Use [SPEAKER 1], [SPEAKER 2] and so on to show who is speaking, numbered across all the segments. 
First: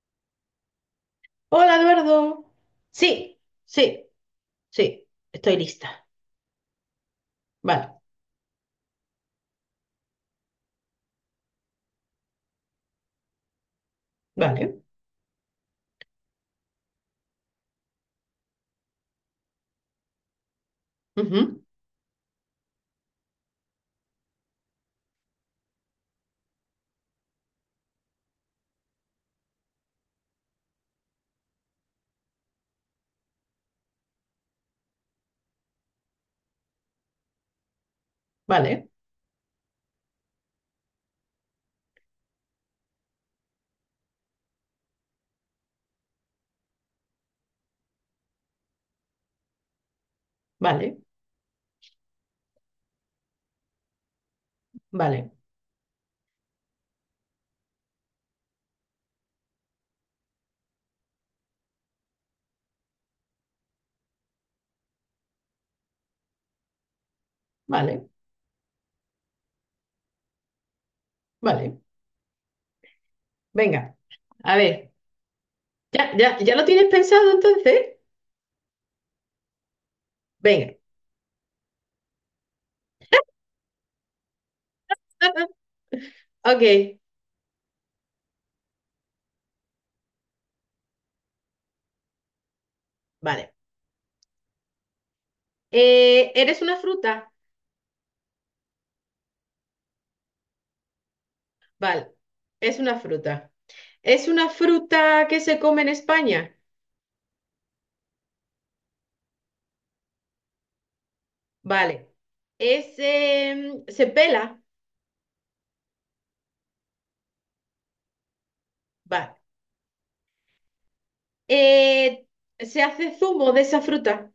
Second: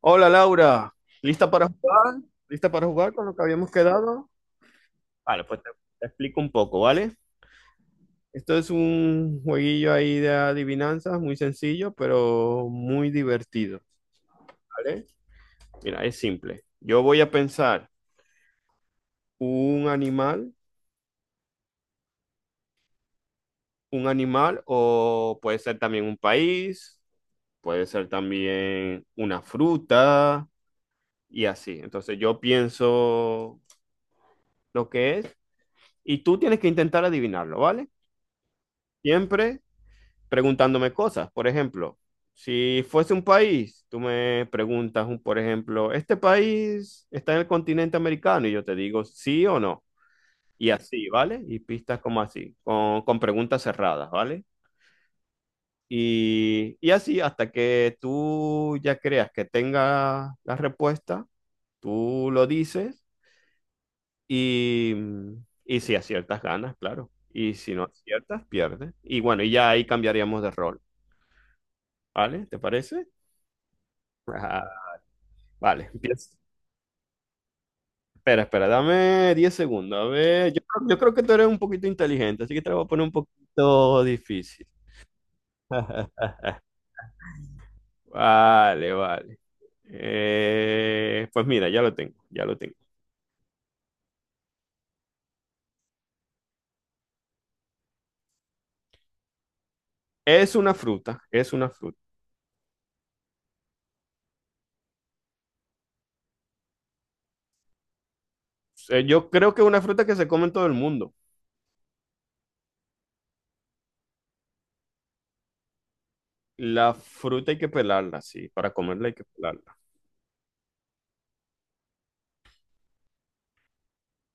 [SPEAKER 1] Hola Laura, ¿lista para
[SPEAKER 2] Hola,
[SPEAKER 1] jugar?
[SPEAKER 2] Eduardo.
[SPEAKER 1] ¿Lista para jugar con lo
[SPEAKER 2] Sí,
[SPEAKER 1] que habíamos
[SPEAKER 2] sí,
[SPEAKER 1] quedado?
[SPEAKER 2] sí,
[SPEAKER 1] Vale,
[SPEAKER 2] estoy
[SPEAKER 1] pues te
[SPEAKER 2] lista.
[SPEAKER 1] explico un poco, ¿vale?
[SPEAKER 2] Vale,
[SPEAKER 1] Esto es un jueguillo ahí de adivinanzas, muy sencillo, pero muy divertido,
[SPEAKER 2] vale,
[SPEAKER 1] ¿vale? Mira, es simple. Yo voy a pensar un animal,
[SPEAKER 2] ujú,
[SPEAKER 1] un animal o puede ser también un país, puede ser también una fruta y así. Entonces yo pienso lo que es y tú tienes que intentar adivinarlo, ¿vale?
[SPEAKER 2] vale,
[SPEAKER 1] Siempre preguntándome cosas. Por ejemplo, si fuese un país, tú me preguntas, por ejemplo, ¿este país está en el continente americano? Y yo te digo sí o no. Y
[SPEAKER 2] vale,
[SPEAKER 1] así, ¿vale? Y pistas como así, con preguntas cerradas, ¿vale?
[SPEAKER 2] vale,
[SPEAKER 1] Y así, hasta que tú ya creas que tenga la respuesta, tú lo dices y, y si aciertas, ganas, claro. Y si no
[SPEAKER 2] vale,
[SPEAKER 1] aciertas, pierdes. Y bueno, y ya ahí cambiaríamos de rol,
[SPEAKER 2] vale.
[SPEAKER 1] ¿vale? ¿Te parece?
[SPEAKER 2] Venga, a ver,
[SPEAKER 1] Vale,
[SPEAKER 2] ¿ya,
[SPEAKER 1] empieza.
[SPEAKER 2] ya, ya lo tienes pensado entonces?
[SPEAKER 1] Espera, espera, dame 10 segundos. A ver, yo,
[SPEAKER 2] Venga.
[SPEAKER 1] creo yo creo que tú eres un poquito inteligente, así que te lo voy a poner un poquito difícil.
[SPEAKER 2] Ok,
[SPEAKER 1] Vale, vale. Pues mira, ya lo tengo, ya lo tengo.
[SPEAKER 2] vale. ¿eres una fruta?
[SPEAKER 1] Es una fruta, es una fruta.
[SPEAKER 2] Vale, es una fruta. ¿Es una fruta que se come en España?
[SPEAKER 1] Yo creo que es una fruta que se come en todo el mundo.
[SPEAKER 2] Vale. ¿Es, se pela?
[SPEAKER 1] La fruta hay que pelarla, sí, para comerla hay que
[SPEAKER 2] Vale.
[SPEAKER 1] pelarla.
[SPEAKER 2] Eh, ¿se hace zumo de esa fruta?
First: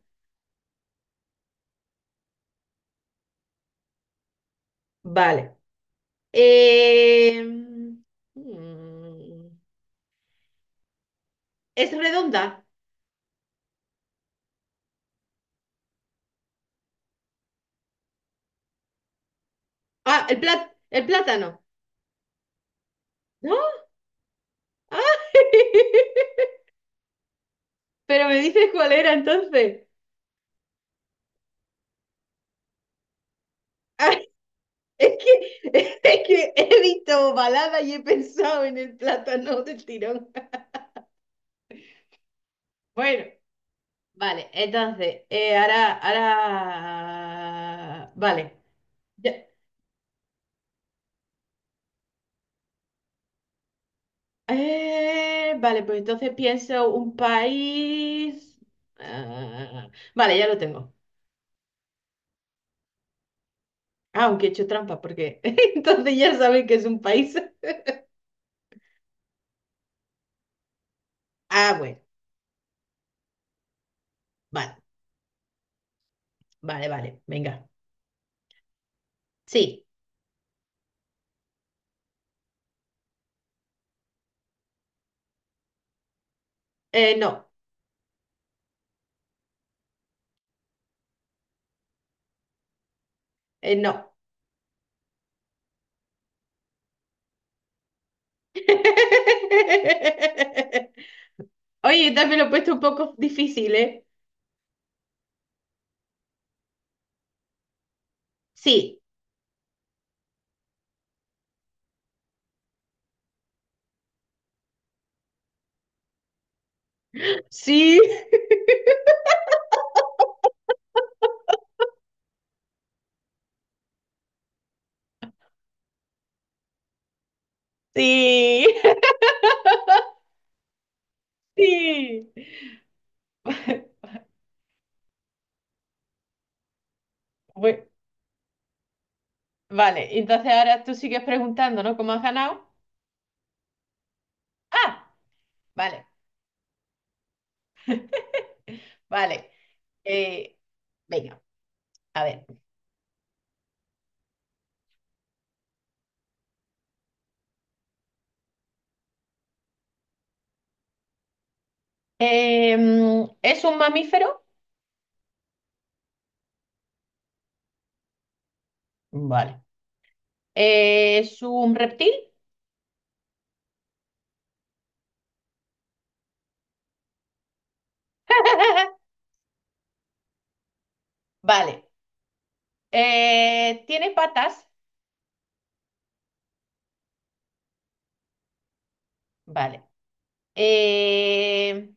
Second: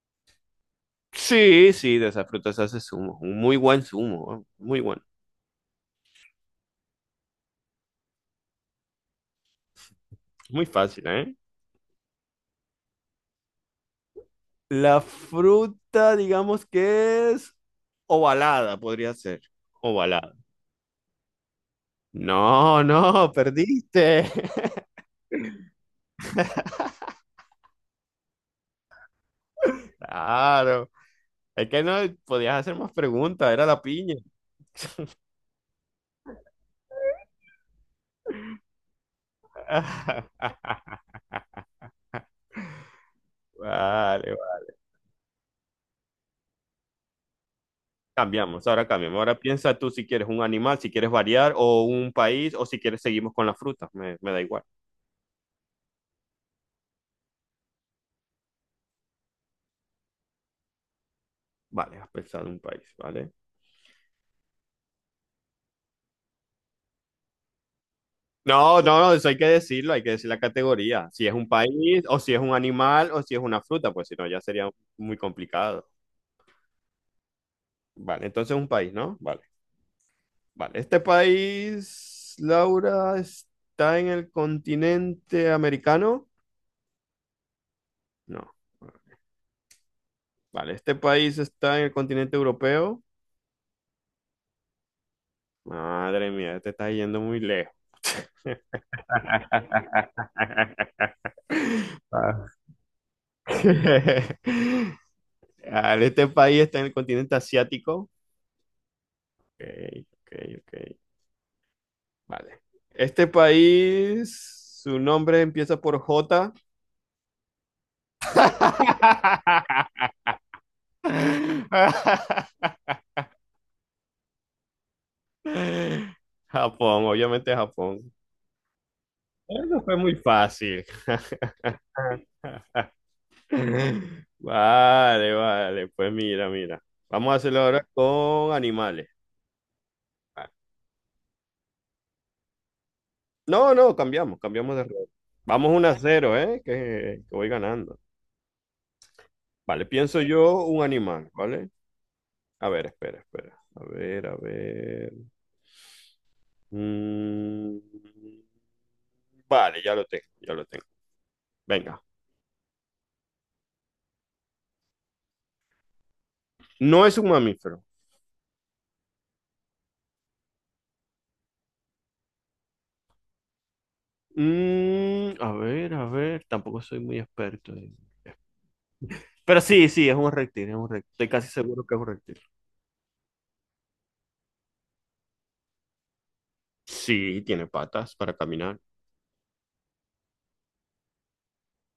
[SPEAKER 1] Sí, sí, de esa fruta se hace zumo, un muy buen zumo, ¿eh? Muy bueno,
[SPEAKER 2] Vale. Eh, mm,
[SPEAKER 1] muy fácil, ¿eh?
[SPEAKER 2] es redonda.
[SPEAKER 1] La fruta, digamos que es ovalada, podría ser.
[SPEAKER 2] Ah,
[SPEAKER 1] Ovalada.
[SPEAKER 2] el plátano.
[SPEAKER 1] No, no,
[SPEAKER 2] ¿No?
[SPEAKER 1] perdiste.
[SPEAKER 2] Ah, pero me dices cuál era entonces.
[SPEAKER 1] Claro. Es que no podías hacer más preguntas, era la piña.
[SPEAKER 2] Ah, es que, es que he visto balada y he pensado en el plátano del
[SPEAKER 1] Vale,
[SPEAKER 2] tirón. Bueno,
[SPEAKER 1] vale.
[SPEAKER 2] vale, entonces, ahora, vale.
[SPEAKER 1] Cambiamos.
[SPEAKER 2] Ya-
[SPEAKER 1] Ahora piensa tú si quieres un animal, si quieres variar, o un país, o si quieres seguimos con la fruta. Me da igual.
[SPEAKER 2] vale, pues entonces pienso un país. Ah, vale, ya lo tengo.
[SPEAKER 1] Vale, has pensado en un país, ¿vale?
[SPEAKER 2] Ah, aunque he hecho trampa, porque entonces ya saben que es un país.
[SPEAKER 1] No, no, no, eso hay que decirlo, hay que decir la categoría. Si es un
[SPEAKER 2] Ah, bueno,
[SPEAKER 1] país, o si es un animal, o si es una fruta, pues si no, ya sería
[SPEAKER 2] vale,
[SPEAKER 1] muy complicado.
[SPEAKER 2] vale, vale, venga.
[SPEAKER 1] Vale, entonces un país, ¿no? Vale,
[SPEAKER 2] Sí,
[SPEAKER 1] vale. Este país, Laura, está en el continente americano.
[SPEAKER 2] no,
[SPEAKER 1] No. Vale, este país está en el continente europeo.
[SPEAKER 2] no.
[SPEAKER 1] Madre mía, te estás yendo muy lejos.
[SPEAKER 2] Oye, también
[SPEAKER 1] Ah.
[SPEAKER 2] lo he puesto un poco difícil, ¿eh?
[SPEAKER 1] Vale, este país está en el continente asiático.
[SPEAKER 2] Sí,
[SPEAKER 1] Ok, ok, ok. Vale. Este país, su nombre empieza por J.
[SPEAKER 2] sí,
[SPEAKER 1] Japón, obviamente Japón.
[SPEAKER 2] sí,
[SPEAKER 1] Eso fue muy fácil.
[SPEAKER 2] sí.
[SPEAKER 1] Vale, vale. Pues mira, mira. Vamos a hacerlo
[SPEAKER 2] Bueno,
[SPEAKER 1] ahora con animales.
[SPEAKER 2] vale,
[SPEAKER 1] Vale.
[SPEAKER 2] entonces ahora tú sigues preguntando, ¿no? ¿Cómo has ganado?
[SPEAKER 1] No, no, cambiamos, cambiamos de rol.
[SPEAKER 2] Ah,
[SPEAKER 1] Vamos 1 a
[SPEAKER 2] vale,
[SPEAKER 1] 0, ¿eh? que voy ganando.
[SPEAKER 2] vale.
[SPEAKER 1] Vale, pienso
[SPEAKER 2] Eh,
[SPEAKER 1] yo un animal,
[SPEAKER 2] venga,
[SPEAKER 1] ¿vale?
[SPEAKER 2] a ver.
[SPEAKER 1] A ver, espera, espera. A ver, a ver. Mm, vale, ya lo tengo, ya lo tengo. Venga.
[SPEAKER 2] ¿es un mamífero?
[SPEAKER 1] No es un mamífero.
[SPEAKER 2] Vale. ¿Es un reptil?
[SPEAKER 1] A ver, a ver. Tampoco soy muy experto. Pero sí, sí, es un reptil, es un reptil. Estoy casi seguro
[SPEAKER 2] Vale.
[SPEAKER 1] que es un reptil.
[SPEAKER 2] ¿Tiene patas?
[SPEAKER 1] Sí, tiene patas para caminar.
[SPEAKER 2] Vale. Eh,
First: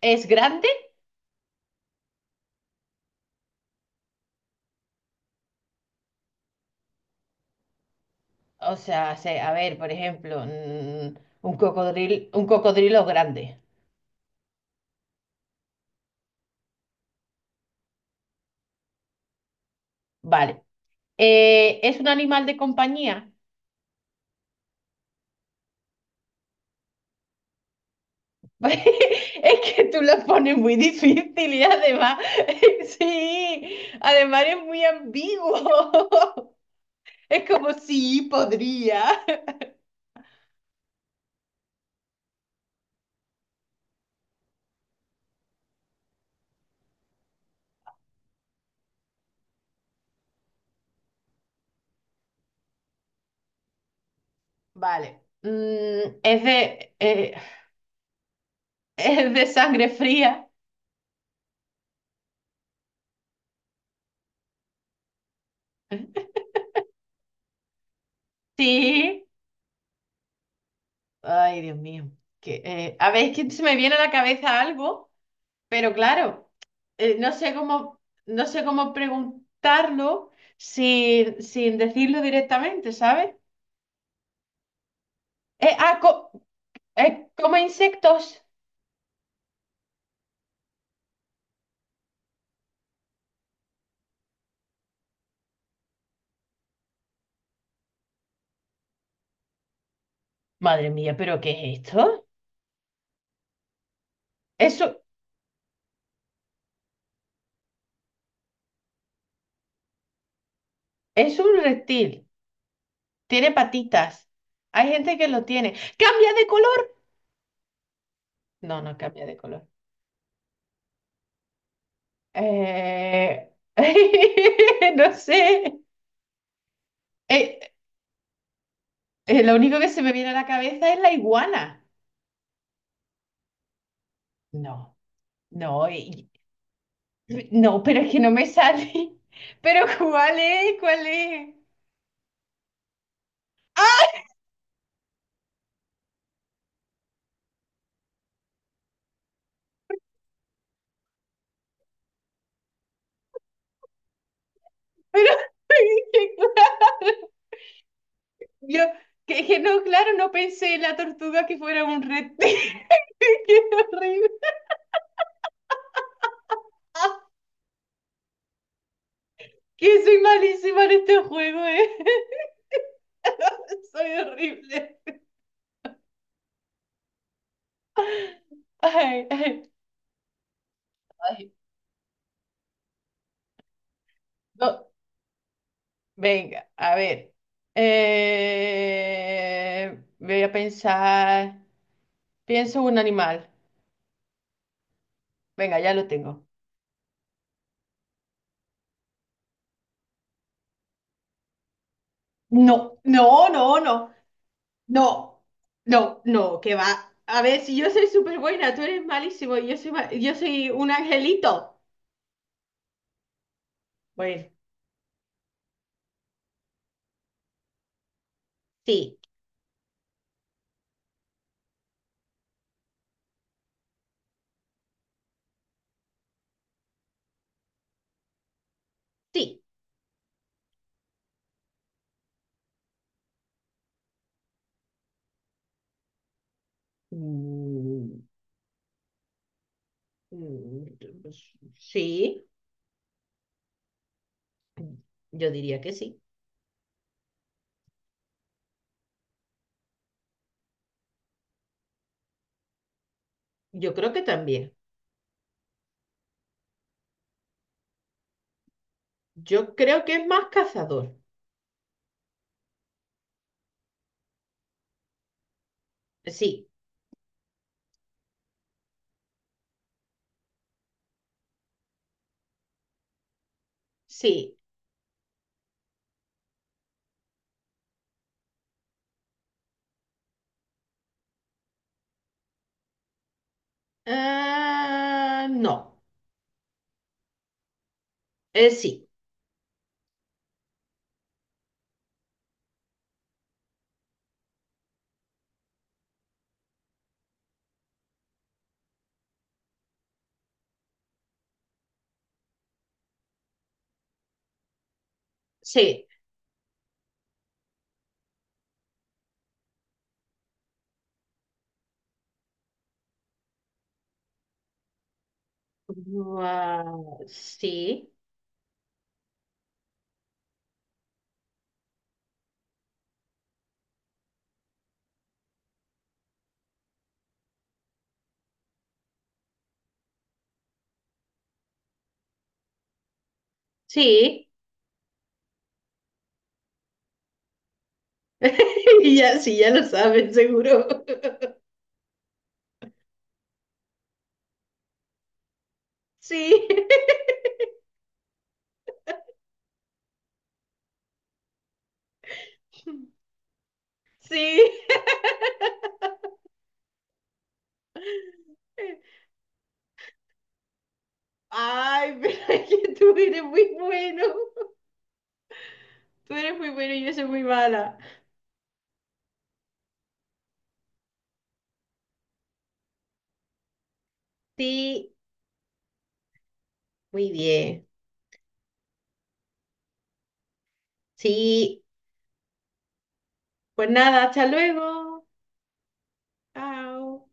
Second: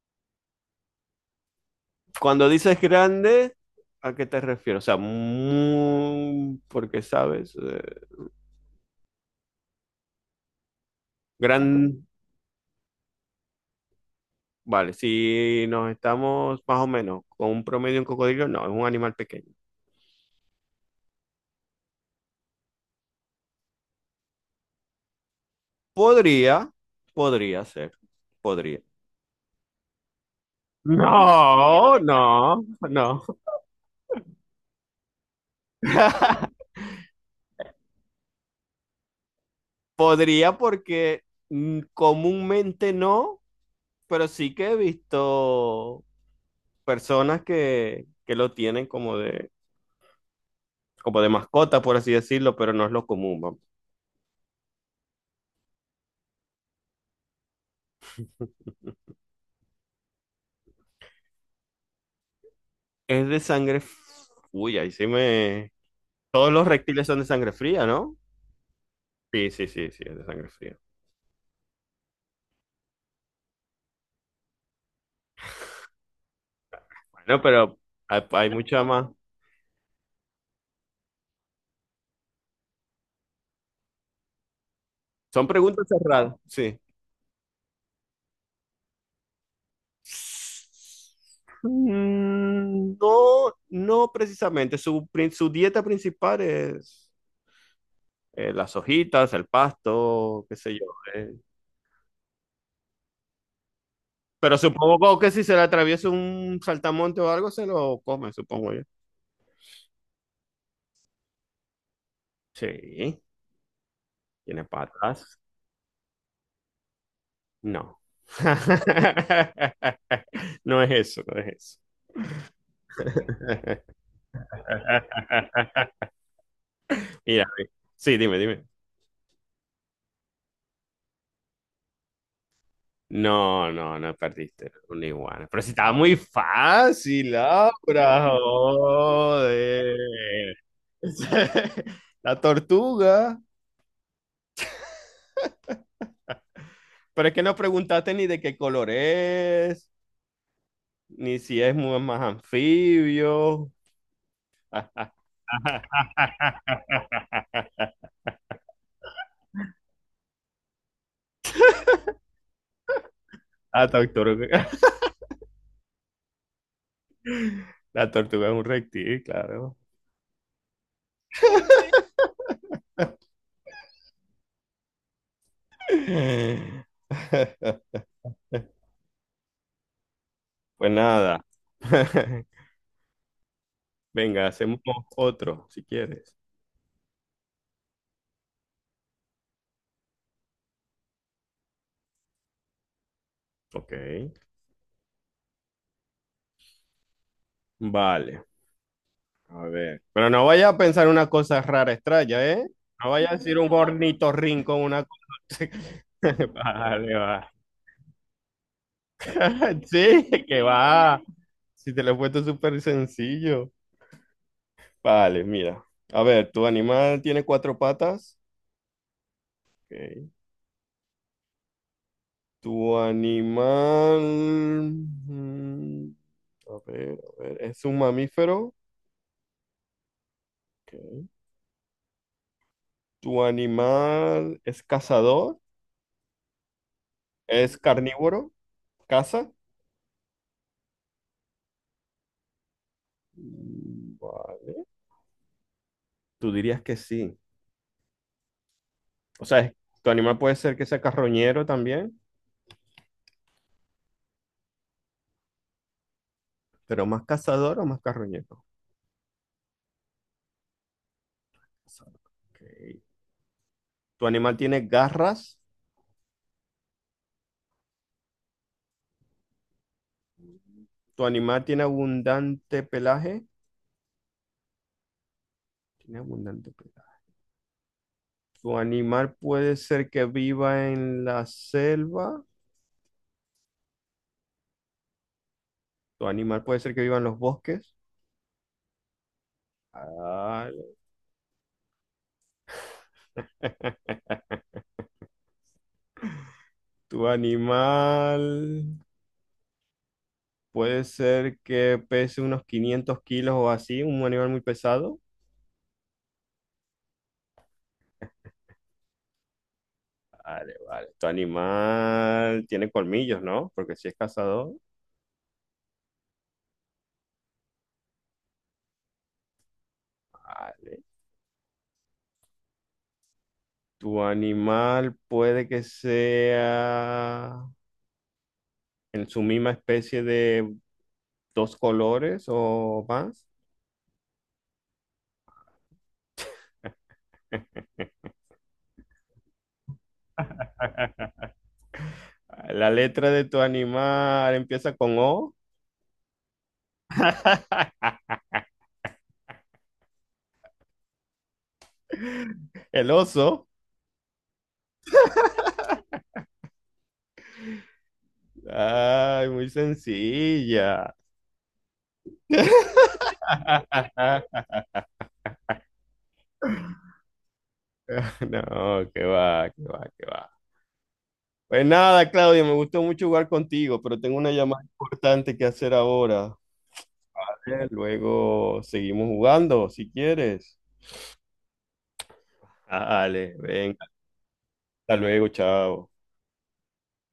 [SPEAKER 2] ¿Es grande?
[SPEAKER 1] Cuando dices grande, ¿a qué te refieres? O sea, muy, porque sabes.
[SPEAKER 2] O sea, a ver, por ejemplo,
[SPEAKER 1] Gran...
[SPEAKER 2] un cocodrilo grande.
[SPEAKER 1] Vale, si nos estamos más o menos con un promedio en cocodrilo, no, es un animal pequeño.
[SPEAKER 2] Vale. ¿Es un animal de compañía?
[SPEAKER 1] Podría, podría ser, podría.
[SPEAKER 2] Es que tú lo pones muy difícil y
[SPEAKER 1] No,
[SPEAKER 2] además,
[SPEAKER 1] no, no.
[SPEAKER 2] sí, además es muy ambiguo. Es como, sí, podría.
[SPEAKER 1] Podría porque comúnmente no, pero sí que he visto personas que lo tienen como de mascota, por así decirlo, pero no es lo común, vamos.
[SPEAKER 2] Vale. Es de, es de sangre fría.
[SPEAKER 1] Es de sangre. Uy, ahí sí me. Todos los reptiles son de sangre fría, ¿no?
[SPEAKER 2] Sí.
[SPEAKER 1] Sí, sí, sí, sí, es de sangre fría.
[SPEAKER 2] Ay, Dios mío. Que, a ver, es que se me viene a la cabeza algo, pero claro, no
[SPEAKER 1] Bueno,
[SPEAKER 2] sé
[SPEAKER 1] pero
[SPEAKER 2] cómo,
[SPEAKER 1] hay,
[SPEAKER 2] no
[SPEAKER 1] hay
[SPEAKER 2] sé
[SPEAKER 1] mucha
[SPEAKER 2] cómo
[SPEAKER 1] más.
[SPEAKER 2] preguntarlo sin decirlo directamente, ¿sabes?
[SPEAKER 1] Son
[SPEAKER 2] Eh,
[SPEAKER 1] preguntas
[SPEAKER 2] ah, co-
[SPEAKER 1] cerradas, sí.
[SPEAKER 2] come insectos.
[SPEAKER 1] No, no precisamente. Su dieta principal es las hojitas, el pasto, qué sé yo.
[SPEAKER 2] Madre mía,
[SPEAKER 1] eh.
[SPEAKER 2] ¿pero qué es esto?
[SPEAKER 1] Pero
[SPEAKER 2] Eso
[SPEAKER 1] supongo que si se le atraviesa un saltamonte o algo, se lo come, supongo yo.
[SPEAKER 2] es un reptil.
[SPEAKER 1] Sí,
[SPEAKER 2] Tiene patitas.
[SPEAKER 1] tiene
[SPEAKER 2] Hay gente que
[SPEAKER 1] patas.
[SPEAKER 2] lo tiene. ¡Cambia de color!
[SPEAKER 1] No.
[SPEAKER 2] No, no cambia de color.
[SPEAKER 1] No es eso, no es eso.
[SPEAKER 2] Eh, no sé.
[SPEAKER 1] Mira,
[SPEAKER 2] Eh,
[SPEAKER 1] sí, dime, dime.
[SPEAKER 2] lo único que se me viene a la cabeza es la iguana.
[SPEAKER 1] No, no, no perdiste
[SPEAKER 2] No,
[SPEAKER 1] un iguana. Pero si
[SPEAKER 2] no,
[SPEAKER 1] estaba muy
[SPEAKER 2] y-
[SPEAKER 1] fácil,
[SPEAKER 2] no, pero es que
[SPEAKER 1] Laura,
[SPEAKER 2] no me sale. Pero ¿cuál
[SPEAKER 1] joder.
[SPEAKER 2] es? ¿Cuál es?
[SPEAKER 1] La tortuga.
[SPEAKER 2] ¡Ah!
[SPEAKER 1] Pero es que no preguntaste ni de qué color es, ni si es más anfibio.
[SPEAKER 2] Pero que claro, yo que no, claro, no pensé en la tortuga que fuera un reptil. Qué
[SPEAKER 1] La
[SPEAKER 2] horrible.
[SPEAKER 1] tortuga. La tortuga es un reptil, claro.
[SPEAKER 2] Que soy malísima en este juego, ¿eh? Soy horrible. Ay, ay,
[SPEAKER 1] Pues nada.
[SPEAKER 2] ay.
[SPEAKER 1] Venga, hacemos
[SPEAKER 2] No.
[SPEAKER 1] otro, si quieres.
[SPEAKER 2] Venga, a ver. Voy a pensar. Pienso un animal.
[SPEAKER 1] Ok,
[SPEAKER 2] Venga, ya lo tengo.
[SPEAKER 1] vale, a ver. Pero no vaya a pensar una cosa rara, extraña, ¿eh?
[SPEAKER 2] No,
[SPEAKER 1] No vaya a
[SPEAKER 2] no,
[SPEAKER 1] decir un
[SPEAKER 2] no, no,
[SPEAKER 1] ornitorrinco, una
[SPEAKER 2] no,
[SPEAKER 1] cosa.
[SPEAKER 2] no, no, que va.
[SPEAKER 1] Vale,
[SPEAKER 2] A
[SPEAKER 1] va.
[SPEAKER 2] ver, si yo soy súper buena, tú eres malísimo y yo soy,
[SPEAKER 1] Sí,
[SPEAKER 2] yo
[SPEAKER 1] que
[SPEAKER 2] soy un
[SPEAKER 1] va.
[SPEAKER 2] angelito.
[SPEAKER 1] Si te lo he puesto súper sencillo.
[SPEAKER 2] Bueno.
[SPEAKER 1] Vale, mira. A ver, ¿tu animal tiene cuatro patas?
[SPEAKER 2] Sí,
[SPEAKER 1] Ok. ¿Tu animal? mm, a ver, ¿es un mamífero?
[SPEAKER 2] sí.
[SPEAKER 1] Ok. ¿Tu animal es cazador? ¿Es
[SPEAKER 2] Mm,
[SPEAKER 1] carnívoro? ¿Caza?
[SPEAKER 2] mm, pues, sí,
[SPEAKER 1] Mm, vale.
[SPEAKER 2] yo diría que sí.
[SPEAKER 1] Tú dirías que sí. O sea, tu animal puede ser que sea carroñero también,
[SPEAKER 2] Yo creo que también.
[SPEAKER 1] pero más cazador o más carroñero.
[SPEAKER 2] Yo creo que es más cazador.
[SPEAKER 1] Cazador. Ok. Tu animal tiene garras.
[SPEAKER 2] Sí,
[SPEAKER 1] Tu animal tiene abundante pelaje.
[SPEAKER 2] sí.
[SPEAKER 1] Tiene abundante pelaje. Tu animal puede ser que viva en la selva.
[SPEAKER 2] Ah, no,
[SPEAKER 1] Tu animal puede ser que viva en los bosques.
[SPEAKER 2] eh, sí,
[SPEAKER 1] Vale. Tu animal puede ser que pese unos 500 kilos o así, un animal muy pesado.
[SPEAKER 2] sí,
[SPEAKER 1] Vale, vale. Tu animal tiene colmillos, ¿no? Porque si es cazador.
[SPEAKER 2] ah, sí,
[SPEAKER 1] Vale. Tu animal puede que sea en su misma especie de dos colores o más.
[SPEAKER 2] sí, ya, sí, ya lo saben, seguro.
[SPEAKER 1] La letra de tu animal empieza con O.
[SPEAKER 2] Sí,
[SPEAKER 1] El oso.
[SPEAKER 2] sí.
[SPEAKER 1] Ay, muy sencilla.
[SPEAKER 2] Ay, pero es que tú eres muy bueno. Tú eres muy bueno y yo soy muy mala.
[SPEAKER 1] No, que va, que va, que va. Pues nada, Claudio, me gustó mucho jugar contigo, pero tengo una llamada
[SPEAKER 2] Sí,
[SPEAKER 1] importante que hacer ahora.
[SPEAKER 2] muy
[SPEAKER 1] ¿Vale?
[SPEAKER 2] bien.
[SPEAKER 1] Luego seguimos jugando, si quieres.
[SPEAKER 2] Sí,
[SPEAKER 1] Ah, dale,
[SPEAKER 2] pues
[SPEAKER 1] venga,
[SPEAKER 2] nada, hasta
[SPEAKER 1] hasta
[SPEAKER 2] luego.
[SPEAKER 1] luego, chao.
[SPEAKER 2] Chao.